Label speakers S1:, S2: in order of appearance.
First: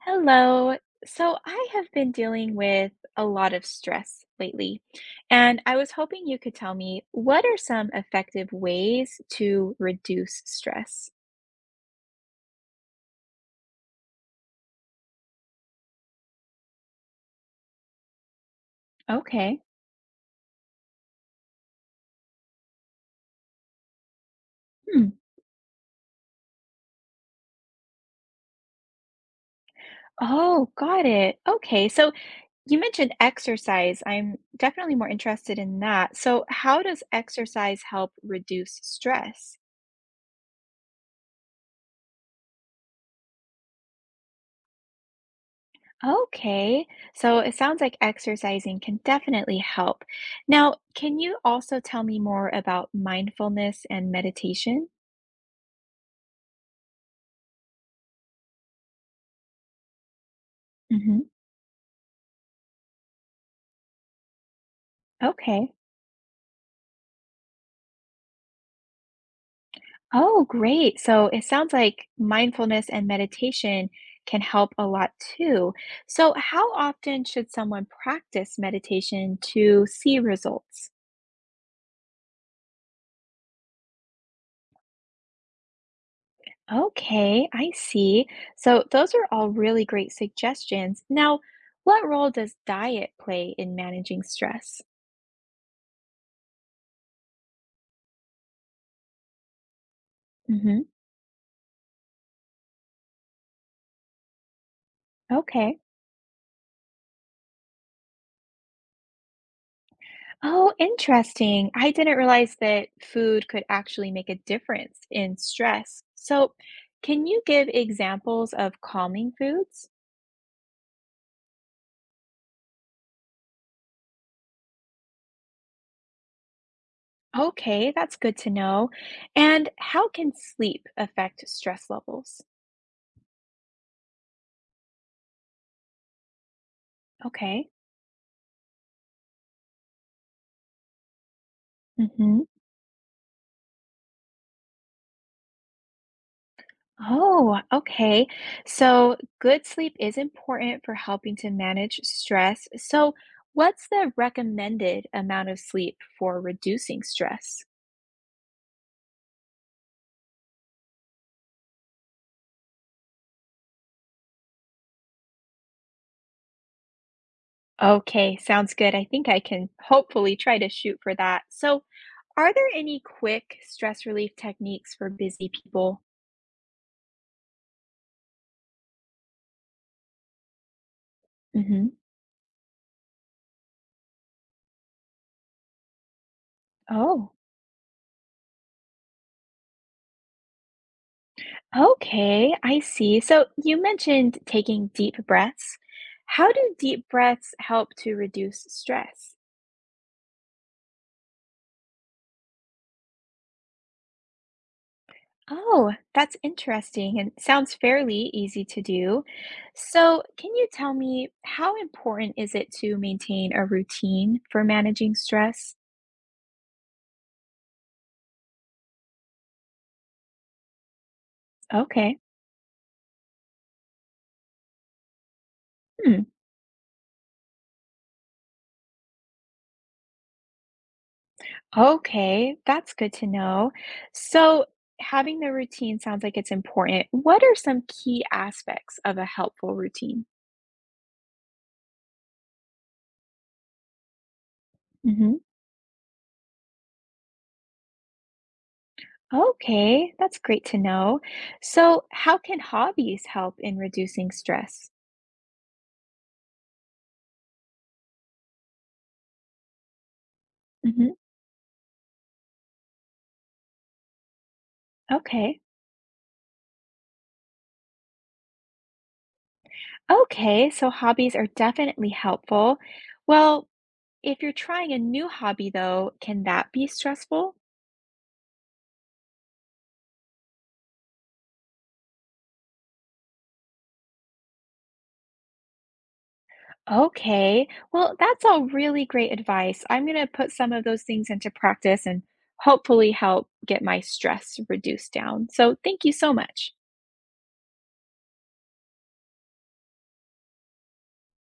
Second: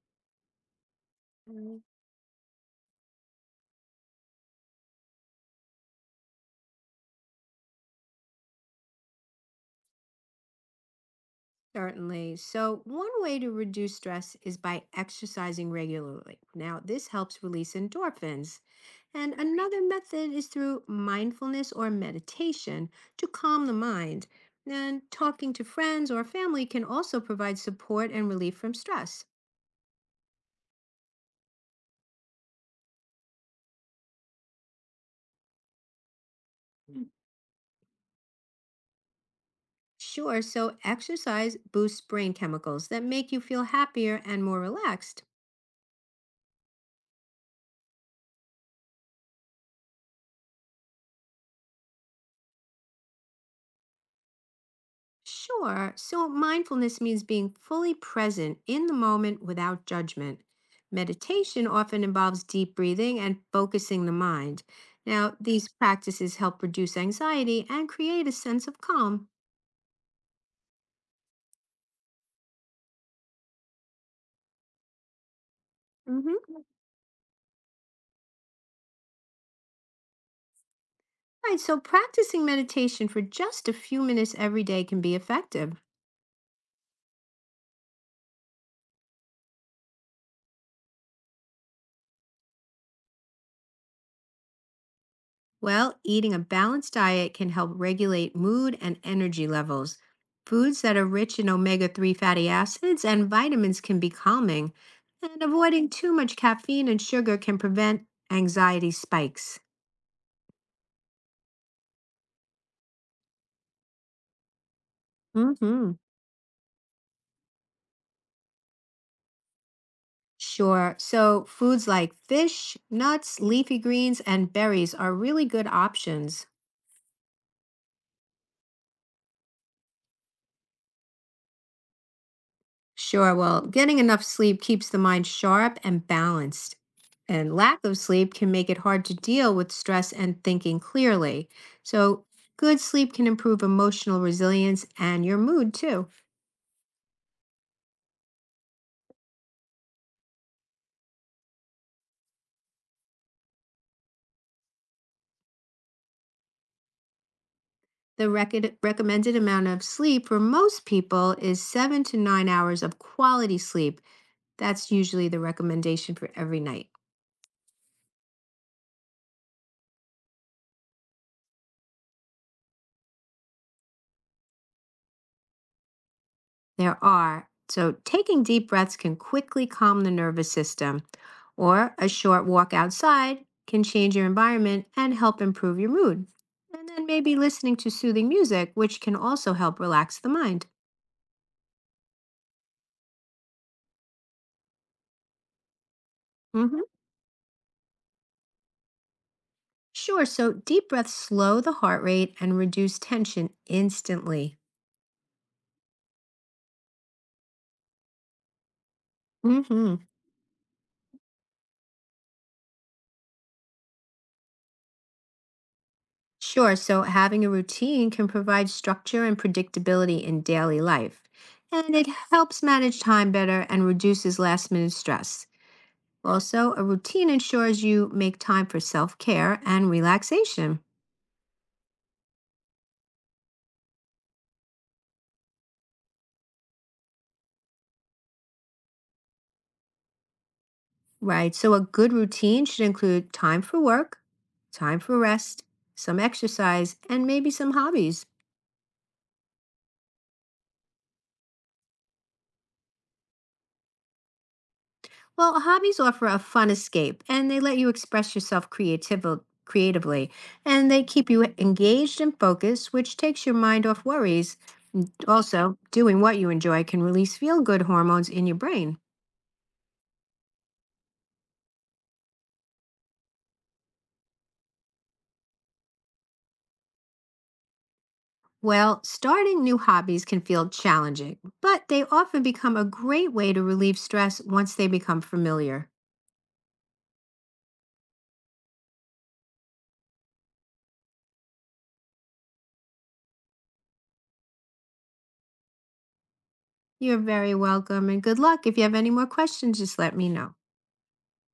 S1: Hello. So I
S2: Mm.
S1: have been dealing with a lot of stress lately, and I was hoping you could tell me, what are some effective ways to reduce stress?
S2: Certainly. So, one way to reduce stress is by exercising regularly. Now, this helps release endorphins. And
S1: Okay.
S2: another method is through mindfulness or meditation to calm the mind.
S1: Hmm.
S2: And talking to friends or family can also provide support and relief from stress.
S1: Oh, got it. Okay. So you mentioned exercise. I'm definitely more interested in that. So how does
S2: Mm.
S1: exercise help reduce stress?
S2: Sure, so exercise boosts brain chemicals that make you feel happier and more relaxed.
S1: Okay, so it sounds like exercising can definitely help. Now, can you also tell me more about mindfulness and meditation?
S2: Sure. So mindfulness means being fully present in the moment without judgment.
S1: Hmm.
S2: Meditation often involves deep breathing and focusing the mind. Now, these
S1: Okay.
S2: practices help reduce anxiety and create a sense of calm.
S1: Oh, great. So it sounds like mindfulness and meditation can help a lot too. So,
S2: Mhm.
S1: how often should someone practice meditation to see results?
S2: Right. So practicing meditation for just a few minutes every day can be effective.
S1: Okay, I see. So, those are all really great suggestions. Now, what role does diet play in managing stress?
S2: Well, eating a balanced diet can help regulate mood and energy levels. Foods
S1: Mhm.
S2: that are rich in omega 3 fatty acids and vitamins can be calming, and
S1: Okay.
S2: avoiding too much caffeine and sugar can prevent anxiety spikes.
S1: Oh, interesting. I didn't realize that food could actually make a difference in
S2: Hmm.
S1: stress. So, can you give examples of calming foods?
S2: Sure. So, foods like fish, nuts, leafy greens, and berries are really good options.
S1: Okay, that's good to know. And how can sleep affect stress levels?
S2: Sure. Well, getting enough sleep keeps the mind sharp and balanced, and
S1: Okay.
S2: lack of sleep can make it hard to deal with stress and thinking clearly. So,
S1: Mhm.
S2: good sleep can improve emotional resilience and your mood too.
S1: Oh, okay. So, good sleep is important for helping to manage stress. So, what's the recommended amount of sleep for reducing stress?
S2: The recommended amount of sleep for most people is 7 to 9 hours of quality sleep. That's usually the recommendation for every night.
S1: Okay, sounds good. I think I can hopefully try to shoot for that. So, are there any quick stress relief techniques for busy people?
S2: There are. So, taking deep breaths can quickly calm the nervous system,
S1: Hmm.
S2: or a short walk outside can change your environment and help improve your mood. And then
S1: Oh,
S2: maybe listening to soothing music, which can also help relax the mind.
S1: okay, I see. So, you mentioned taking deep breaths. How do
S2: Mhm.
S1: deep breaths help to reduce stress?
S2: Sure. So, deep breaths slow the heart rate and reduce tension instantly.
S1: Oh, that's interesting and sounds fairly easy to do.
S2: Hmm.
S1: So, can you tell me, how important is it to maintain a routine for managing stress?
S2: Sure. So, having a routine can provide structure and predictability in daily life, and it
S1: Okay.
S2: helps manage time better and reduces last minute stress.
S1: Hmm.
S2: Also, a routine ensures you make time for self care and relaxation,
S1: Okay, that's good to know. So, having the routine sounds like it's important. What are some key aspects of a helpful routine?
S2: right? So, a good routine should include time for work, time for
S1: Hmm.
S2: rest, some exercise, and maybe some hobbies.
S1: Okay, that's great to know. So, how can hobbies help in reducing stress?
S2: Well, hobbies offer a fun escape and they let you express yourself creatively, and they
S1: Hmm.
S2: keep you engaged and focused, which takes your mind off worries. And
S1: Okay.
S2: also, doing what you enjoy can release feel good hormones in your brain.
S1: Okay, so hobbies are definitely helpful. Well, if you're trying a new hobby, though, can that be stressful?
S2: Well, starting new hobbies can feel challenging, but they often become a great way to relieve stress once they become familiar.
S1: Okay. Well, that's all really great advice. I'm going to put some of those things into practice and hopefully help get my stress reduced down. So, thank you so much.
S2: You're very welcome and good luck. If you have any more questions, just let me know.